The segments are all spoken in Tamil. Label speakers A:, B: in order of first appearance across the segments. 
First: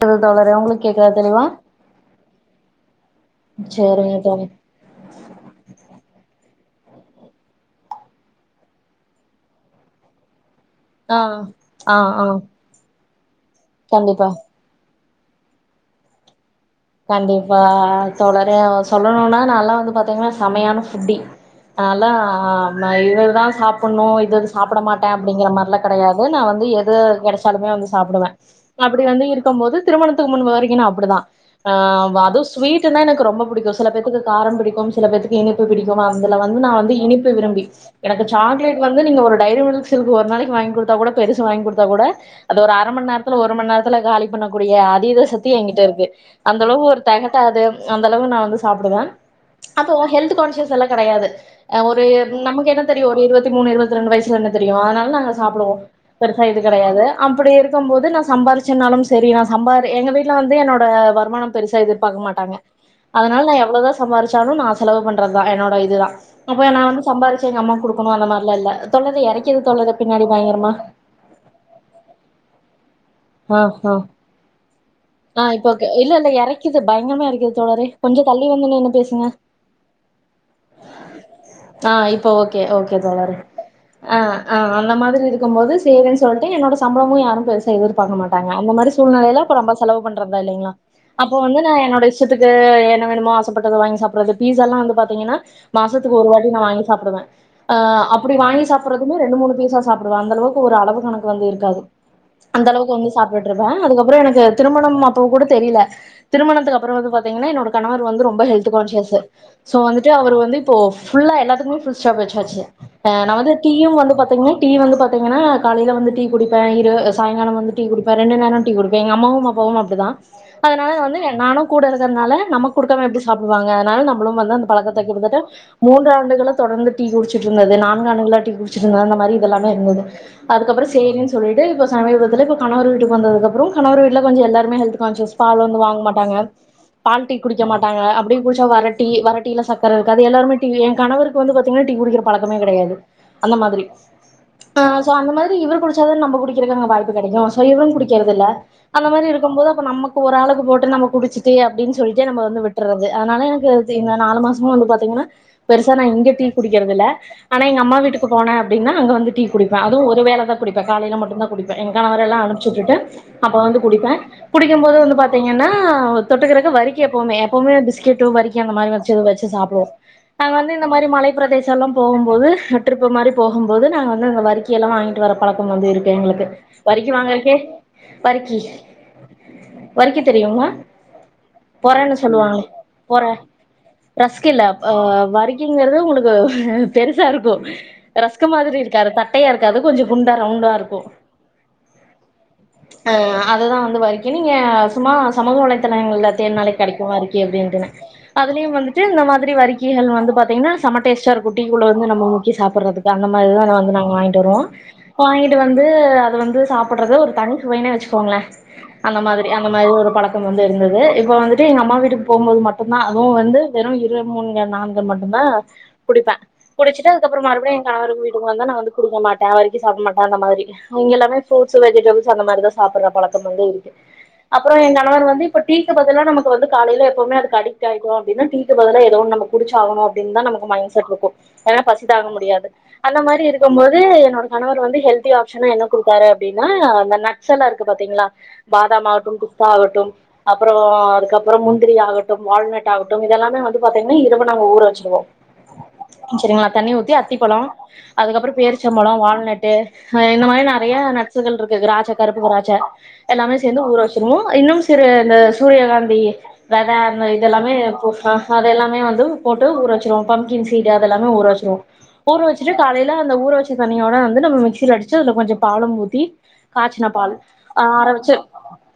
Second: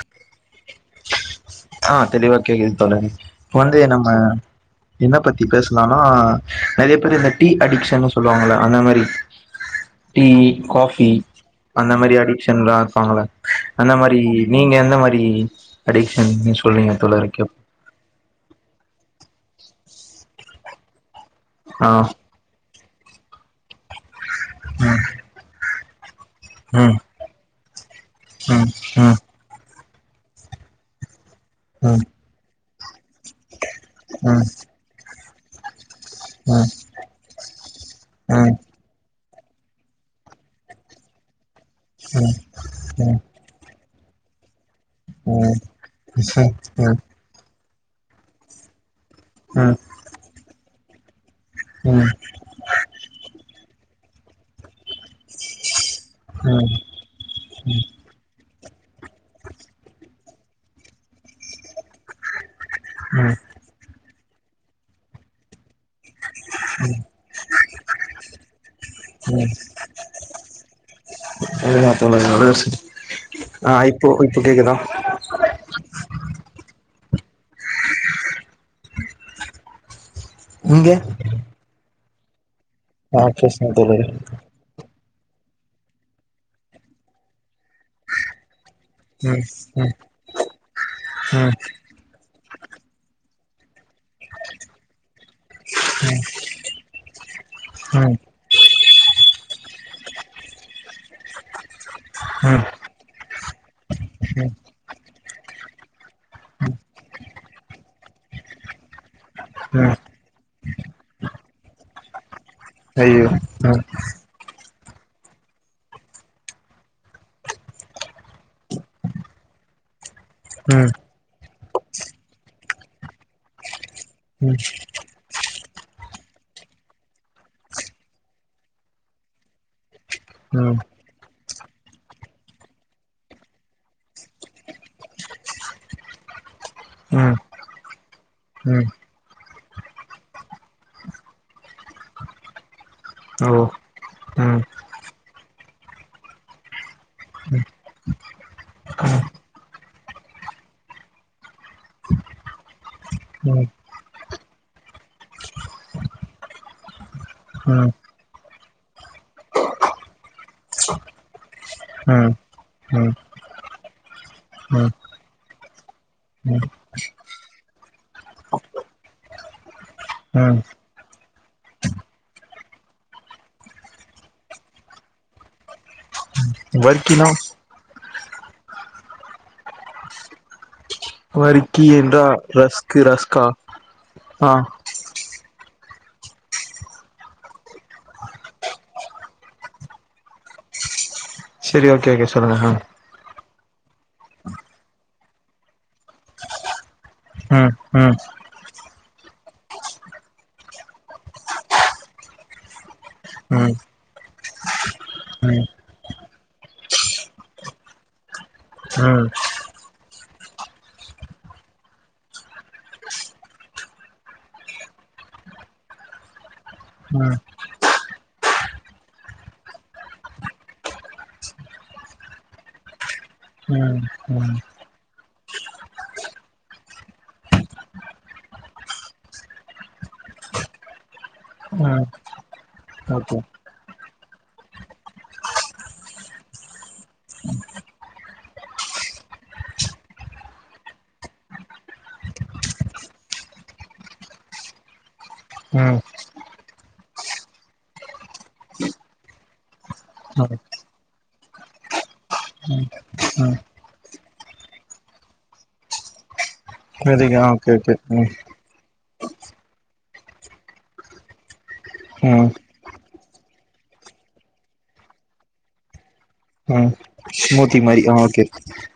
A: தோழரே உங்களுக்கு கேக்குதா தெளிவா
B: ஆ தெளிவா கேக்குது தொண நீ இப்ப வந்து நம்ம
A: சேரிங்க தோழி
B: என்ன பத்தி பேஸ்லானா அது எப்டின இந்த டீ அடிக்க்ஷன் சொல்லுவாங்களே அந்த மாதிரி டீ காஃபி
A: ஆ
B: அந்த
A: ஆ
B: மாதிரி
A: ஆ
B: அடிக்க்ஷன்லா இருப்பாங்கள அந்த மாரி டி
A: கண்டிப்பா
B: நீங்க எந்த மாதிரி டி அடிக்க்ஷன்
A: கண்டிப்பா தோழரே சொல் சொல்லணுனா நால்லா வந்து பாத்தீங்கனா செமையான ஃபுட்டி
B: ஆ
A: நாலா ஆ நா இவர்தா சாப்டணு இது சாப்பிட மாட்டே அப்டிங்கற மாரிலா கெடயாது நா வந்து எது
B: ம்
A: கெடச்ச தாலுமே வந்துச்சு சாப்டுவே
B: ம்
A: அப்டி
B: ம்
A: வந்து இருக்கம் போது திருமணத்துக்கு முன் வரைக்கு நா அப்டிதா ஆ
B: ம் ம் ம் ம் ம் ம் ம் ம் ம்
A: அதும் ஸ்வீட் இது ந ரொம்ப பிடிக்கு சில பேத்துக்கு காரம் பிடிக்கு சில பேத்துக்கு எனக்குப் பிடி இதுல வந்து நா வந்து இனிப்பு விரும்பி எனக்கு சாக்லேட் வந்து நீங்க ஒரு டைரி மில்க் சில்க் ஒரு நாளைக்கு வாங்கி குடுத்த கூட பெருசு வாங்கி குடுத்தா கூட அது ஒரு அர மணி நேரத்ல ஒரு மணி நேரத்ல [unintelligible] கூடிய அதீத சக்தி என்கிட்ட இருக்கு அந்த அளவுக்கு ஒருத்தெகட்டாது அந்த அளவுக்கு நா வந்து சாப்டுவே அப்போ ஹெல்த் கான்சியஸ் இதெல்லா கெடயாது ஒரு
B: ம்
A: நமக்கு என்ன தெரியு ஒரு இருபத்தி மூனு இரு ரெண்டு வயசுல என்ன தெரியு அதனால நாங்க சாப்டுவோ பெருசா இது
B: ம்
A: கெடையாது அப்படி இருக்கும் போது நா சம்பாரிச் ச்சநாலு சரி நா சம்பாரக எங்க வீட்டுல வந்து என்னோட வ வருமானம் பெருசா எதிர்பார்க்க மாட்டாங்க
B: ம்
A: அதனால நா எவ்வளோதா சம்பாிச்சாலு நா செலவு பண்றதுதா என்னோட இதுதா அப்ப நா வந்து சம்பாரிச்சே எங்க அம்மா குடுக்கணு அந்த மாரிலா இல்ல
B: ம்
A: இறக்கியது தொல்ல பின்னாடி பயங்கரமா
B: [unintelligible]
A: ஆ ஆ
B: இப்போ இப்போ கேக்குதா
A: ஆ இப்போக் ஆ இல்ல எறைக்குது பயங்கரமா எறைக்குது தோழரே கொஞ்சம் தள்ளி வந்து நின்னு பேசுங்க
B: இங்க
A: ஆ இப்போ ஒ ஓகே தோழரே
B: தோழரே
A: அ அ அந்த மாதிரி இருக்கும் மோது சேவிங்ஸ் வண்டு என்னோட சம்பளமோ யாரு பெருசா எ பாக்க மாட்டாங்க அந்த மாரி சூழ்நலைல
B: ம்
A: அப்பநம்ப
B: ம்
A: செலவு பண்றதா இல்லைங்களா அப்ப
B: ம்
A: வந்து நா என்னுடைய ஸ இஷ்டத்துக்கு என்ன வேணுமோ ஆசப்பட்டத வாங்கி சாப்பிடுறது பீஸாலா வந்து பாத்தீங்கன்னா மாசத்துக்கு ஒரு வாட்டி நா வாங்கி சாப்பிடுவே அ
B: ம்
A: அப்டி வாங்கி சாப்பிடுறதுக்குமே ரெண்டு மூணு பீஸா சாப்பிடுவே அந்தளவுக்கு ஒரு அளவு கணக்கு வந்து இருக்காது
B: ம்
A: அந்தளவுக்கு வந்து சாப்பிட்டுருந்தே அதுக்கப்புறோ எனக்கு
B: ம்
A: திருமணம் அப்போ கூட தெரியல திருமணத்துக்கு அப்புற வந்து பார்த்தீங்கன்னா என்னோட கணவர் வந்து ரொம்ப ஹெல்த் கான்சியேசு சோ
B: ம்
A: வந்துட்டு அவர் வந்து இப்போ ஃபுல்லா எல்லாத்துக்குமே ஃபுல் ஸ்டாப் வச்சாச்சு ஆ
B: ஐயோ
A: நா வந்து
B: ம்
A: டீயு வந் பாத்தீங்கன்னா டீ வந்து பாத்தீங்கன்னா காலையில வந்து டீ குடுப்பே இரு சாயங்காலோ வந்து டீ குடுப்பே ரெண்டு நேரோ டீ குடிப்பே அம்மாவு அப்பாவு அப்டிதா
B: ம்
A: அதனால வந்து நானு கூட இருக்கிறதுனால நம்ம குடுக்காம எப்டி சாப்பிடுவாங்க அதனால நம்மளு
B: ம்
A: வந்து அந்த பழக்கத்த கிட்டத்தட்ட மூன்று ஆண்டுகளா தொடர்ந்து டீ குடிச்சட்டு இருந்தது நான்கு ஆண்டுகளா டீ குடிச்சந்தது அந்த மாரி இதெல்லாமே இருந்தது
B: ம்
A: அதுக்கப்புறோ சேரின்னு சொல்லிட்டு இப்ப சமீபத்துல இப்ப கணவர் வீட்டுக்கு வன்ததுக்கு அப்பற கணவர் இல்ல கொஞ்ச எல்லாருமே ஹெல்த் கான்ஷியஸ் பாலோ எதோ வாங்கமாட்டாங்க
B: ம் ம்
A: பால் டீ குடிக்கமாட்டாங்க அப்டியு குடிச்சா வர டீ வர டீ இல்ல சக்கர இருக்காது எல்லாரு டீயே எ கணவருக்கு வந்து பாத்திகனா டீ குடிக்கிற பழக்கமே கடையாது
B: ஓ
A: அந்தமாதிரி
B: ம் ம்
A: சோ அந்தமாதிரி இவர் குடிச்சா தான நம்ப குடி [unintelligible] வாய்ப்பு கடைக்கு சோ இவரு குடிக்கிறது இல்ல அந்த
B: ம்
A: மாரி இருக்கும் போது நமக்கு ஒரு ஆளுக்கு போட்டு நம்ம குடிச்சிட்டு அப்டி சொல்ட்டு நம்ப வந்து விட்ருறது அதனால எனக்கு எங்க நாலு மாசமா வந்து பாத்திகனா பெருசா னா எங்கியு டீ குடிக்கிறது இல்ல ஆனா எங்க
B: ம்
A: அம்மா வீட்டுக்கு போன அப்டினா அங்க வந்து டீ குடிப்பே ஒரு வேல தா குடிப்பே காலைல மட்டு்தா குடிப்பே எ கனவரெல்லா அனுப்ச்சிவிட்டுட்டு
B: ம்
A: அப்போ வந்து குடிப்பே குடிக்கும்
B: ம்
A: போது வந்து பார்த்தீங்கன்னா தொட்டுக்கிறக்கு வரிக்கக எப்பவுமே எப்போவுமே பிஸ்கெட்டு வரிக்கி அந்த மாரி வச்சு வச்சு சாப்டுவோ நாங்க
B: ம்
A: வந்து இந்த மாதிரி மலை பிரதேசம்லா போகும்போது ட்ரிப்பு மாரி போகும்போது நாங்க வந்து அந்த வரிக்கியெல்லா வாங்கிட்டு வர பழக்கம் வந்து இருக்கு எங்களுக்கு வறிக்கி
B: வர்க்கினா
A: வாங்கருக்கே வரிக்கி வரிக்கி தெரியுமா
B: வரிக்கி
A: பொறன்னு
B: என்றா
A: சொல்லுவாங்களே
B: ரஸ்க்கு
A: பொற
B: ரஸ்கா ஆ
A: ங்கிறது உங்களுக்கு பெருசா இருக்கு ரச்கு மாதிரி இருக்காது தட்டையா இருக்காது கொஞ்ச குண்டா ரவுண்டா இருக்கு
B: சரி ஓகே ஓகே சொல்லுங்க ஹ
A: வரைக்கி நீங்க சும்மா சமூக வலைதளங்கள தேட்நாளே கடைக்கு வரிக்கி
B: ம்
A: அப்டின்டுனு
B: ம்
A: அதுலயு வந்து இந்த மாதிரி வரிக்குகள் வந்து பாத்தீங்கன்னா செம்ம டேஸ்ட் ஆ இருக்கு டீ குள்ள வந்து நம முக்கி சாப்பிறதுக்கு அந்த மாதிரிதா
B: ம் ம் ம்
A: நா வாங்கிட்டு வருவோ வாங்கிட்டு
B: ம்
A: வந்து து வந்து சாப்பிடுறது ஒரு தனி சுவையனே வச்சுக்கோங்களே அந்த மாதிரி அந்த மாதிரி ஒரு பழக்கம் வந்து இருந்தது இப்ப வந்துட்டு எங்க அம்மா வீட்டுக்கு போகும்போது மட்டுந்தா அதுவு வந்து வெறு இரு மூணு நான்கள் மட்டுந்தா குடிப்பே குடிச்சிட்டு அதுக்கப்புறோ மறுபடியு எ கணவரு வீட்டுக்கு வந்தா நா வந்து குடுக்க மாட்டே வரைக்கு சாப்பிட மாட்டே அந்த மாரி இங்க எல்லாமே ஃப்ரூட்ஸ் வெஜிடபிள்ஸ் அந்த மாதிரி தா சாப்பிட்ற பழக்கம் வந்து இருக்கு
B: ம் ம் ம்
A: அப்புற எ கணவர் வந்து இப்ப டீக்கு பதிலா நமக்கு வந்து காலைல எப்போமே அதுக்கு அடிக்ட் ஆயிக்குவோ அப்டினு டீக்கு பதிலா ஏதோ ஒன்னு நம்ம குடிச்ச ஆகணு அப்டின்தா நமக்கு மைண்ட் செட் இருக்கு ஏனா பசிதாக முடியாது அந்த
B: ஓகே
A: மாரி இருக்கும்போது என்னோட கணவர் வந்து ஹெல்தியா ஷனா என்ன குடுத்தாரு அப்படின்னா அந்த நடஸ் எல்லா இருக்கு பாத்தீங்களா பாதாம் ஆகட்டு பிஸ்தா ஆகட்டு அப்புற அதுக்கப்புறோ முந்திரி ஆகட்டு வால்நட் ஆகட்டு இதெல்லாமே வந்து பாத்தீங்கன்னா இரவு நாங்க ஊற வச்சருவோ
B: ம்
A: சரிங்களா தண்ணி ஊத்தி அத்திப்பழோ அதுக்கப்புற பேரிச்சம்பழோ வால்நட்டு் ஹ இந்த
B: ம்
A: மாரி நறைய நட்சுகள் இருக்கு திராச்ச கருப்புக திராச்சா எல்லாமே
B: ம்
A: சேர்ந்து ஊற வச்சிருவோ இன்னு சிறு இந்த சூரியகாந்தி வெத அந்த
B: வெரி ஆ
A: இது எல்லாமே
B: ஓகே ஓகே ம்
A: [unintelligible] அது எல்லாமே வந்து போட்டு ஊற வெச்சுருவோ பம்கீன் சீடு அதெல்லாமே ஊற வெச்சுருவோ ஊற
B: ம்
A: வெச்சுட்டு காலைல அந்த ஊற வெச்ச தண்ணியோட வந்து நம்ம மிக்ஸ் சில‌ அடுச்சா அதுல கொஞ்சோ பாலும் ஊத்தி
B: ம்
A: காச்சுனப் பால்
B: ஸ்மூத்தி மாரி
A: ஆர
B: ஆ
A: வெச்சு
B: ஓகே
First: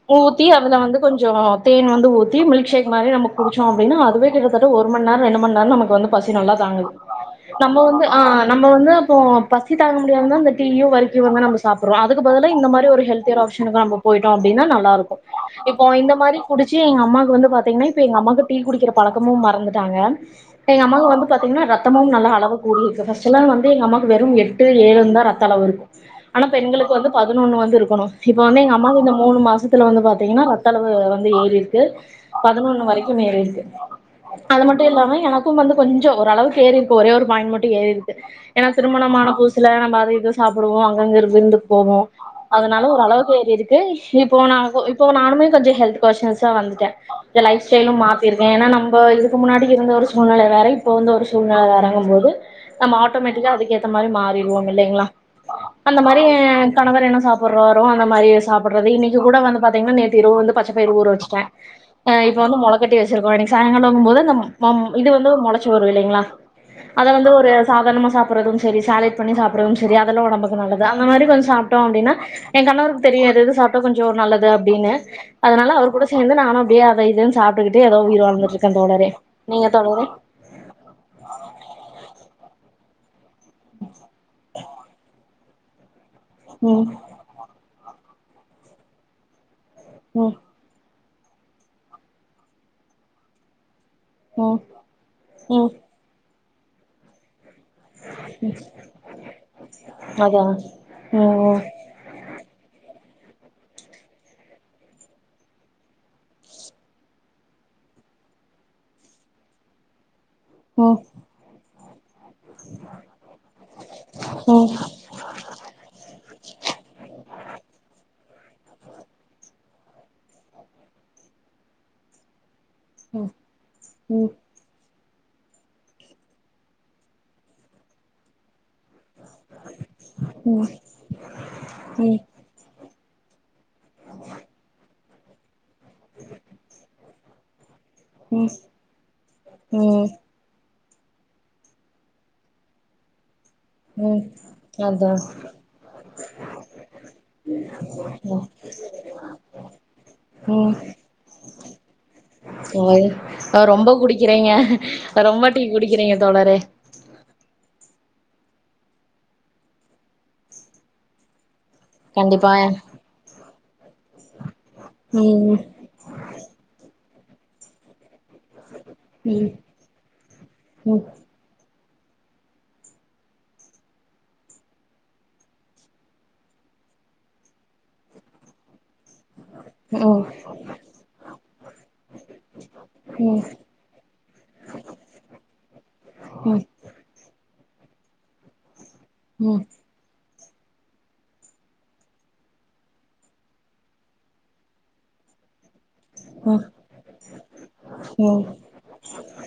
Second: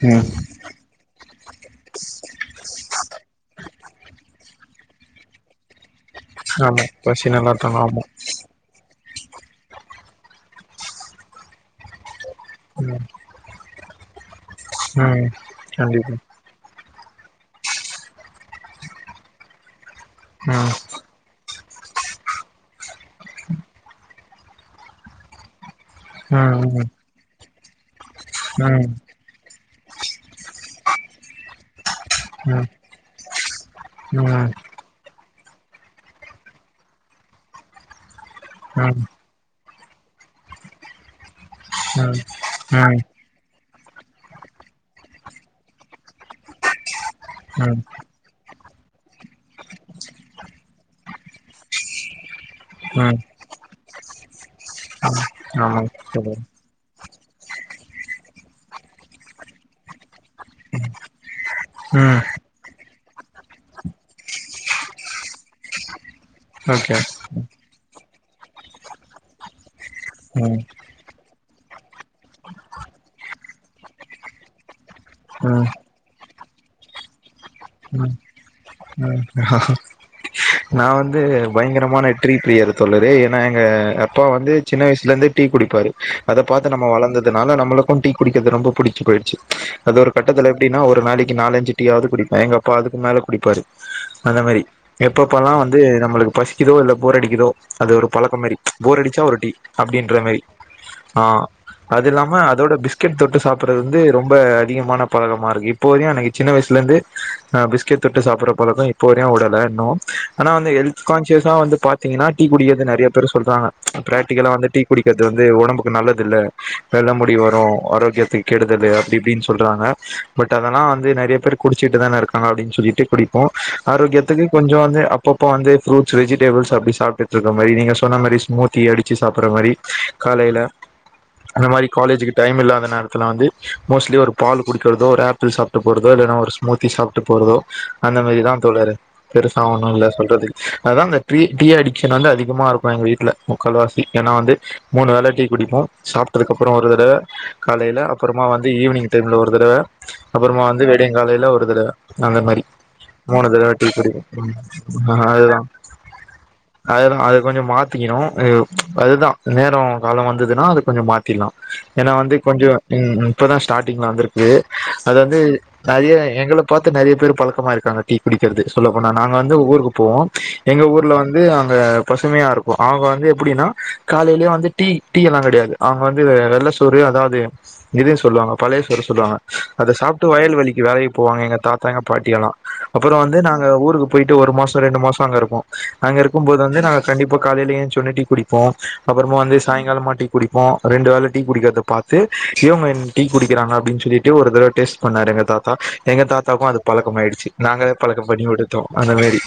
B: ம்
A: ஊத்தி அதுல வந்து கொஞ் [unintelligible] தேன் வந்து ஊத்தி மில்க்ஷேக் மாரி நம்ம குடுச்சோ அப்டின்னா அதுவே கிட்டத்தட்ட ஒரு மண் நேரோ ரெண்டு மண் நேரோ நமக்கு வந்து பசி நல்லா
B: ஆமா
A: தாங்குது
B: பசி நல்லா
A: நம்ம
B: தாங்க ஆமா
A: வந்து அ நம்ம வந்து போ பசி தாங்க முடியாமதா அந்த டீயு வரிக்கியுதா நம்ம சாப்புறோ அதுக்கு பதிலா இந்த மாரி
B: ம்
A: ஒரு ஹெல்தியான ஆப்ஷனுக்கு நம்ம போயிட்டோ அப் டினா நல்லா இருக்கு
B: ம்
A: இப்போ இந்த
B: கண்டிப்பா
A: மாரி குடுச்சு இதே எங்க அம்மாக்கு வந்து பாத்தீங்கன்னா இப்ப எங்க அமாக்கு டீ குடிக்கிற பழக்கமு மறந்து டாங்க
B: ம்
A: எங்க அம்மாவு வந்து பாத்தீங்கன்னா ரத்தமும் நல்லா அளவு கூடி இருக்கு ஃபஸ்டெல்லா வந்து எங்க அம்மாக்கு வெறும் எட்டு ஏழுந்தா ரத் த்தளவு இருக்கு ஆனா
B: ம் ம்
A: பெண்களுக்கு வந்து பதினொன்னு வந்து இருக்கணு இப்ப வந்து
B: ம் ம் ம் ம்
A: எங்க அம்மாவு இந்த மூணு மாசத்துல வந்து பாத்தீங்கன்னா ரத்த அளவு வந்து ஏறிருக்கு பதினொன்னு வரைக்கும் ஏறிருக்கு
B: ம் ம் ம்
A: அது மட்டு இல்லாம எனக்கும் வந்து கொஞ்சோ ஓரளவுக்கு ஏறிருக்கு ஒரே ஒரு பாயிண்ட் மட்டு ஏறி இருக்கு ஏனா திருமணமான புதுசுல நம்ம அது இதுஸ் சாப்புடுவோ அங்கங்க இரு விருந்துக் போவோ அதனால ஒரு அளவுக்கு ஏறி இருக்கு இப்போ நா இப்போ நானுமே கொஞ்சோ ஹெல்த் கொஷின்ஸா வந்துட்ட எ லைஃப் ஸ்டெயிலு மாத்திருக்க ஏன்னா நம்ப இதுக்கு முன்னாடிக்கு இருந்த ஒரு சூழ்நெல வேற இப்போ வந்து ஒரு சூழ்நெல வறங்கும் போது நம்ம
B: ம்
A: ஆட்டோமேட்டிக்கா அதுக்கு ஏத்த மாரி மாறிடுவோ இல்லைங்களா
B: ஆமா
A: அந்த
B: ஆமாங்க
A: மாதிரி எ கணவர் என்ன சாப்புராரோ அந்த மாரி சாப்புர்றது இன்னைக்கு கூட வந்து பாத்தீங்கன்னா நேத்து இரவு வந்து பச்ச பயிறு ஊற வெச்சுட்ட அ
B: ம்
A: இப்ப வந்து மொளக்கட்டி வெச்சுருக்கோ இன்னைக்கு சாயிங்காலங்கும் போது அந்த மம் இது வந்து ஒரு மொளச்சு வரு இல்லைங்களா
B: ஓகே
A: அத வந்து ஒரு சாதாரணமா சாப்புறதும் சேரி சாலேட் பண்ணி சாப்புறதும் சேரி அ அதல்லா ஒடம்புக்கு
B: ம் ம்
A: நல்லது அந்த மாரி கொஞ்சோ சாப்டோ அப்டின்னா எங் கணவருக்கு தெரியாது இது சாப்டா கொஞ்சோ நல்லது அப்டின்னு அதனால அவர் கூட சேந்து நானு அப்டியே அத இதுன் சாப்டுக்கிட்டே எதோ
B: ம்
A: உயிர் வாழ்ந்துட்ருக்கந் தோழரே
B: ம்
A: நீங்க தோழரே
B: நா வந்து பயங்கரமான ட்ரீ பிரியரு தோழரே என் நா எங்க அப்பா வந்து சின்ன வயிசுல இருந்து டீ குடிப்பாரு அத பாத்து
A: ம்
B: நம்ம வளந்ததுனால நம்மளுக்கும் டீ குடிக்குறது ரொம்போ புடுச்சு போயிருச்சு அது ஒரு
A: ம்
B: கட்டத்துல எப்டின்னா ஒரு நாளைக் நாலஞ்சு டீ யாது குடிப்ப எங்க அப்பா அதுக்கு மேல குடிப்பாரு அந்த
A: ம்
B: மாரி எப்பப் இப்பல்லா
A: ம்
B: வந்து நம்மள் இப்ப எனக்கு பசிக்குதோ இல்ல போர் அடிக்கிதோ அது ஒரு பழக்கோ மாரி போர் அடுச்சா ஒரு டீ அப்டின்ற மாரி
A: அதா
B: ஆ
A: ம் ம்
B: அது இல்லாம அதோட பிஸ் பிஸ்கெட் தொட்டு சாப்புறது வந்து ரொம்ப அதிகமான பழக்கமாக இருக்கு இப்போதைக்கு எனக்கு சின்ன வயிசுலேருந்து நா பிஸ்கெட் தொட்டு சாப்புற பழக்கோ இப்போ வரையு உடல இன்னு ஆனா வந்து
A: ம்
B: ஹெல்த்கான்சியஸா வந்து பாத் பாத்தீங்ன்கனா டீ குடிக்கிறத நறையா பேர் சொல்றாங்க பிராக்டிகலா வந்து
A: ம்
B: டீ குடிக்கிறது வந்து ஒடம்புக்கு நல்லது இல்ல வெள்ள முடி வரும் ஆரோகியதுக்கு கெடுதலு அப்டி இப்படின்னு சொல்றாங்க பட் அதெலாம் வந்து நெறைய பேர் குடிசுட்டுதானே இருகாங்க அப்டின்னு சொல்லிட்டு குடிப்போம்
A: ம்
B: ஆரோகியதுக்கு கொஞ்சம் அப்பபந்து ப்ரூட்ஸ் வெஜிடேபுள்ஸ் அப்டி சாப்ட்டுஇருக்குற மாரி நீங்க சொன்னா மாரி ஸ்முதி அடி ச்சு சாப்ற மாரி காலைல அந்த மாரி
A: ம்
B: காலேஜ்க்கு டைம் இல்ல நேர கலாந்து மோஸ்லி ஒரு பால் குடு த்தோ ஒரு ஆபிள் சாப்ட்டு போறதோ இல்லனா ஒரு ஸ்முதி சாப்ட்டு போறதோ அந்த
A: ம்
B: மாரிதான் தோழர் பெரு ஒன்னும் இல்ல
A: ம்
B: ல சொல்றதுக்கு அதான் அந்த டீ டீ அடிக்ஷன் வந்து அதிகமா இருகும் எங்க வீட்ல முகால்வாசி
A: ம்
B: ஏனா வந்து மூணு
A: அதா
B: வேல டீ குடிப்போம் சாப்டதுக்கு அப்புறோம் ஒரு தடவ காலையில
A: ம்
B: அப்புறமா வந்து ஈவினிங் டைம்ல ஒரு தடவ அப்புறமா
A: ம்
B: வந்து வெடியங் காலையில ஒரு தடவ அந்த மாரி மூணு
A: அ
B: தடவ டீ
A: ரொம்ப
B: குடிப்போம்
A: குடிக்கிறீங்க ரொம்ப டீ
B: அதுதான்
A: குடிக்கிறீங்க தோழரே
B: அதுதான் அத கொஞ்சம் மாத்திக்கணும் அதுதான் நேரம் காலம் வந்ததுனா அது கொஞ்சம் மாத்திலா ஏனா வந்து
A: கண்டிப்பா
B: கொஞ்சம் இப்பதான் ஸ்டாடிங்ல வந்திருக்கு அது
A: ம்
B: வந்து
A: ம்
B: நெறைய எங்கள பாத்து நெறைய பேரு பழகமாருகாங்க டீ குடிக்கிறது சொல்லுங்க ஆனா நாங்க
A: ம்
B: வந்து ஊருக்கு போவோம் எங்க
A: ம்
B: ஊர்ல வந்து அங்க பசுமையா இருக்கும் அவுங்க வந்து எப்டினா காலையிலயே வந்து டீ டீலாம் கெடையாது அவுங்க வந்து வெள்ள சோறு அதாவது இதுன்னு சொல்லுவாங்க பழைய சோறு சொல்லுவாங்க
A: ம்
B: அதைசாப்ட்டு வயல்வலிக்கு வேலைக்கு போவாங்க எங்க தாத்தாங்க பாட்டிலாம் அப்புறோம்
A: ம் ம் ம் ம் ம்
B: வந்து
A: ம்
B: நாங்
A: ம்
B: ஊருக்கு போய்ட்டு ஒரு மாசம் ரெண்டு மாசம் அங்க இருப்போம் அங்க இருக்கும் போது வந்து நாங்க கண்டிப்பா காலையில எஞ்ச்சொனே டீ குடிப்போம் அப்புறமா வந்து சாயங்காலமா டீ குடிப்போம் ரெண்டு வேல டீ குடிக்கிறத பாத்து இவுங்க என் டீ குடிகிறாங்க அப்டினு சொல்லிட்டு ஒரு தடவ டேஸ்ட் பண்ணாரு எங்க தாத் எங்க தாத்தாக்கும் அது பழகமாயிரிச்சு நாங்களே பழக்கம்
A: ம்
B: பண்ணி கொடுத்தோம் அந்த மாரி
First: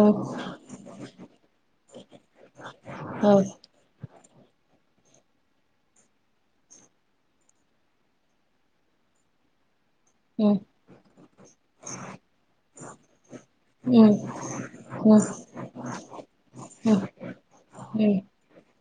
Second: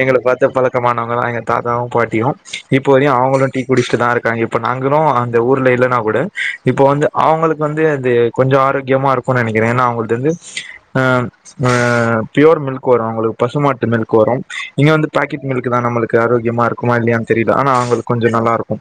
B: எங்கள பாத்தே பழக்கமானவங்க தான் எங்க தாத்தாவும் பாட்டியும் இப்போவரியும் அவுங்களும் டீ குடிச்சுட்டு தான் இருக் இப்ப நாங்களும் அந்த ஊர்ல இல்லனா கூட இப்ப வந்து அவுங்களுக்கு வந்து அது கொஞ்சம் ஆரோக்கியமா இருக்குனு நனைகிறேன் ஏனா அவுங்களு இருந்து அ அ பியூர் மில்க் அவுங்களுக்கு பசுமாட்டு மில்க் வரும் இங்க வந்து
A: ம்
B: பாக்கெட் மில்க் தான் நம்மளுக்கு ஆரோக்கியமா இருக்குமா இல்லையான்னு தெரியல ஆனா
A: ம்
B: அவுங்களுக்கு
A: ம்
B: கொஞ்சம் நல்லா இருக்கும்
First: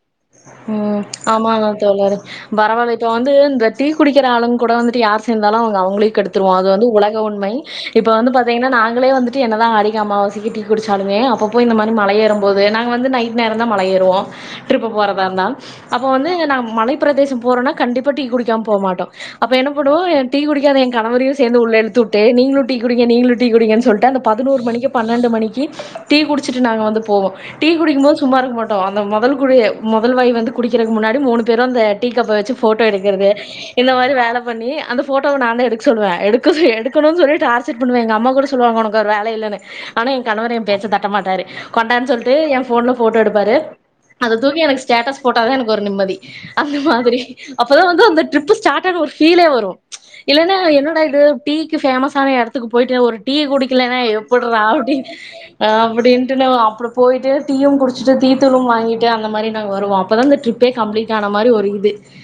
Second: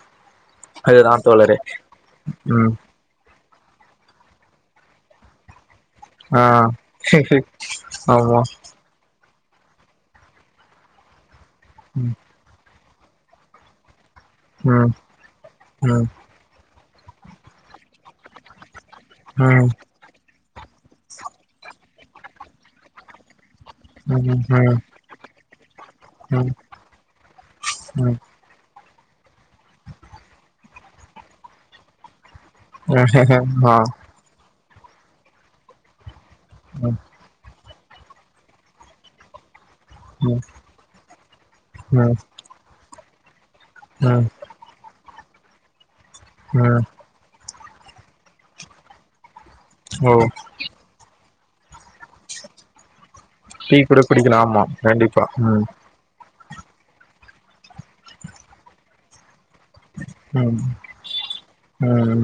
A: ம் ஆமாங்க தோழர்
B: ம்
A: பரவால்ல இப்போ வந்து இந்த டீ குடிக்கிற ஆளுங்க கூட வந்துட்டு யாரு இருந்தாலும் அவங்க உலுக்கி
B: ஆ
A: எடுதுருவோம் அது வந்து உலக உண்மை இப்ப வந்து
B: ஆமா
A: பாத்தீங்கனா நாங்களே வந்து டீ என்ன தான் ஆடிக்கு அம்மாவாசைக்கி டீ குடிச்சாலுமே அப்பப்போ போய் இந்த மாரி
B: ம்
A: மலை ஏறும் போது தான் வந்து நைட் நேரம் தான் மல ஏறுவோம்
B: ம் ம்
A: எப்பபோறதா இருந்தாலும்
B: ம்
A: அப்போ வந்து நாங்க மழை மலை பிரதேசம் போறன்னா கண்டிப்பா டீ குடிக்காம போமாட்டோம் அப்ப என்ன
B: ம்
A: பண்ணுவோம் டீ குடிக்காத என் கணவரையும் சேர்ந்து உள்ள இழுத்துவிட்டு நீங்களும் டீ குடிங்க நீங்களும் குடிங்கு சொல்லிட்டு அந்த பதினோரு
B: ம்
A: மணிக்கு பன்னெண்டு மணிக்கு டீ
B: ம்
A: குடிச்சட்டு நாங்க வந்து போவம்டீ
B: ம்
A: குடிக்கும்போது சும்மாருக்கு மட்டும் தா அந்த முதல் குடிய முதல் வாய் வந்து குடிக்கிறதுக்கு முன்னாடி மூணு பேரும் அந்த டீ கப்ப வச்சு போட்டோ எடுக்கிறது
B: ஆ
A: இந்த மாரி வேல பண்ணி அந்த போட்டோவ நான் தான் எடுக்க சொல்லுவேன் எடுத்
B: ம்
A: எடுக்கணும் சொல்லிட்டாரு செக்பண்ணுவ எங்க அம்மா கூட சொல்லுவாங்க உனக்கு ஒரு வேல இல்லன்னு ஆனா என்
B: ம்
A: கணவர் என் பேச்ச தட்ட மாட்டாரு கொண்டான் சொல்ட்டு என் போன்ல போட்டோ எடுப்பாரு
B: ஹ
A: அத தூக்கி எனக்கு ஸ்டேட்டஸ் போட்டாதான் எனக்கு ஒரு நிம்மதி அந்த
B: ம்
A: மாதிரி அப்ப தான் வந்து அந்த ட்ரிப் ஸ்டார்டக கீழே வரும்
B: ஓ
A: இல்லன்னா என்னடா இது டீக்கு ஃபேமஸான எடத்துக்கு போயிட்டு ஒரு டீய
B: டீ
A: குடிக்கலனா
B: கூட குடிக்கலா
A: எப்புட்றா
B: ஆமா
A: அப்டின்னு
B: கண்டிப்பா ம்
A: அப்படின்னு அப்டின்னா அப்புறம் போயிட்டு டீயும் குடிச்சுட்டு டீதூளும் வாங்கிட்டு கெ அந்த மாரி வருவோம் அப்பதான் இந்த
B: ம்
A: டிரிப்பே கம்ப்ளீட் ஆன மாரி ஒரு இது
B: ம்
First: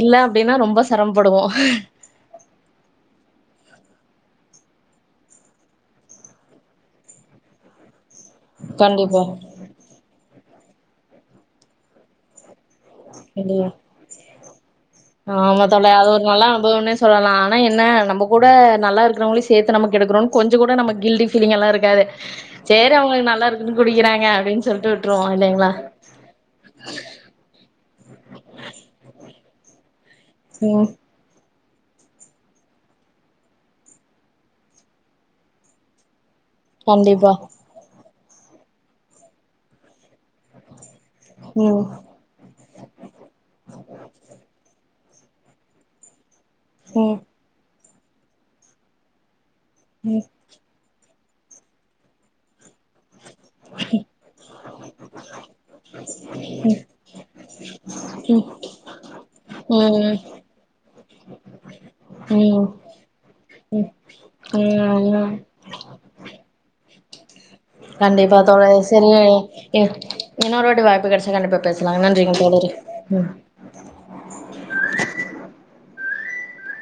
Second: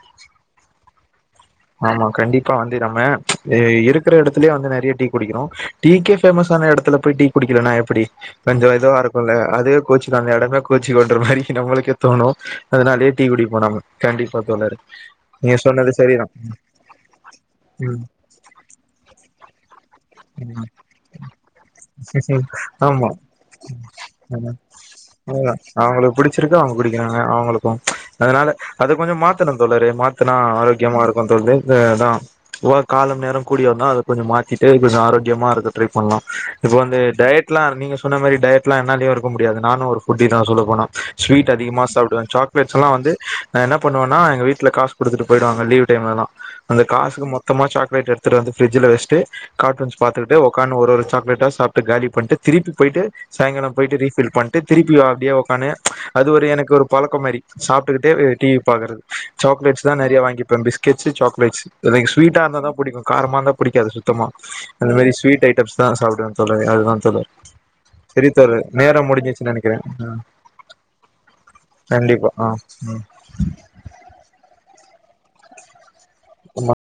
A: இல்ல ஏன்னா ரொம்ப சிரமம்
B: ஆம்மா கண்டிப்பா வந்து நம்ம இருக்குற இடத்துலயே வந்து டீ குடிக்கணும் டீக்கே பேமஸ்சான இடத்துல போய் டீ குடிக்கலனா எப்படி கொஞ்சோ இதுவா
A: கண்டிப்பா
B: இருக்குல்ல அதே கூச்சு நா அந்த இடமே கொச்சி கொண்டற மாரி நமளுக்கே தோணு அதனாலயே டீ
A: இல்லையா
B: குடிக்கபோனாங் கண்டிப்பா தோழரு நீ சொன்னது சரிதா
A: ல்லா அனுபவனே சொல்லலா ஆனா என்ன
B: ம்
A: நம்ப கூட நல்லா இருக்கிறவங்லியு சே த்து நமக்கு எடுக்கனு கொஞ்ச
B: ம்
A: கூட நம்ம கில்டி ஃபிலிங்கால்லா இருக்காது சேரி
B: ஆமா
A: அவங்களுக்கு நல்லா இருக்குன்னு குடிக்கிறாங்க
B: ஆமா
A: அப்பிடின்னு சொல்லிட்டுவுட்டுருவோ
B: அவ்ளதா
A: இல்லைங்களா
B: அவங்களுக்கு புடிச்சிருக்கு அவங்க குடிக்கிறாங்க அவங்களுக்கு அதனால அது கொஞ்சோ மாத்தணு தோழரே மாத் த்தனா
A: ம்
B: ஆரோக்கியமா இருக்கு தோழ்ரே த அதா ஓ காலம் நேரம் கூடிய வந்தா அத கொஞ்சம் மாத்திட்டு பிரோச ஆரோக்கியமா இருக்க ட்ரை பண்ணலா இப்ப வந்து
A: கண்டிப்பா
B: டைட்ல்லா நீங்க சொன்ன மாதிரி டைட்ல்லா என்னா லீவ் எடுக்க முடியாது நானு ஒரு ஃபுட்டிதா சொல்ல போனா ஸ்வீட்
A: ம்
B: அதிகமாக சாப்பிடுவே சாக்லேட்ஸ்ல்லா வந்து என்ன பண்ணுவன்னனா எங்க வீட்டல காசு குடுத்துட்டு போயிடுவாங்க லீவ் டைம்ல்லா அந்த
A: ம்
B: காசுக்கு மொத்தமா சாக் லேட்டு எடுத்துட்டு வந்து ஃபிரிட்ஜல வெச்ட்டு காரூன்ஸ் பாத்துட்டு உக்கார்னு ஒரு ஒரு சாக்லேட் ட்டா சாப்புட்டு காலி பண்ட்டு திருப்பி போயிட்டு சாயங்காலம் போயிட்டு ரீஃபில் பண்ணிட்டு திருப்பி வா அப்பிடியே உக்கானு அது ஒரு எனக்கு ஒரு பழக்க மாரி சாப்புட்டுக்கிட்டே டிவி பாக்கறது
A: ம்
B: சாக்லேட்ஸ் தா
A: ம்
B: நெறைய வாங்கிப்பே பிஸ்கேட் ச்சி சாக்லேட்ஸ் எது ஸ்வீட்டா இருந்தா
A: ம்
B: தா புடிக்கு காரமாந்தா புடிக்காது சுத்தமா அந்த மாரி
A: ம்
B: ஸ்வீட் ஐட்டம்ஸ் தா சாப் தோழரே அதுதா தோழ
A: கண்டிப்பா தோழரே சரி இ
B: ஆ
A: இன்னொருவாட்டி வாய்ப்பு கெடைச்சா கண்டிப்பா பேசலாங்க
B: கண்டிப்பா
A: நன்றிங்க
B: ஆ
A: தோழரே ம்
B: உமா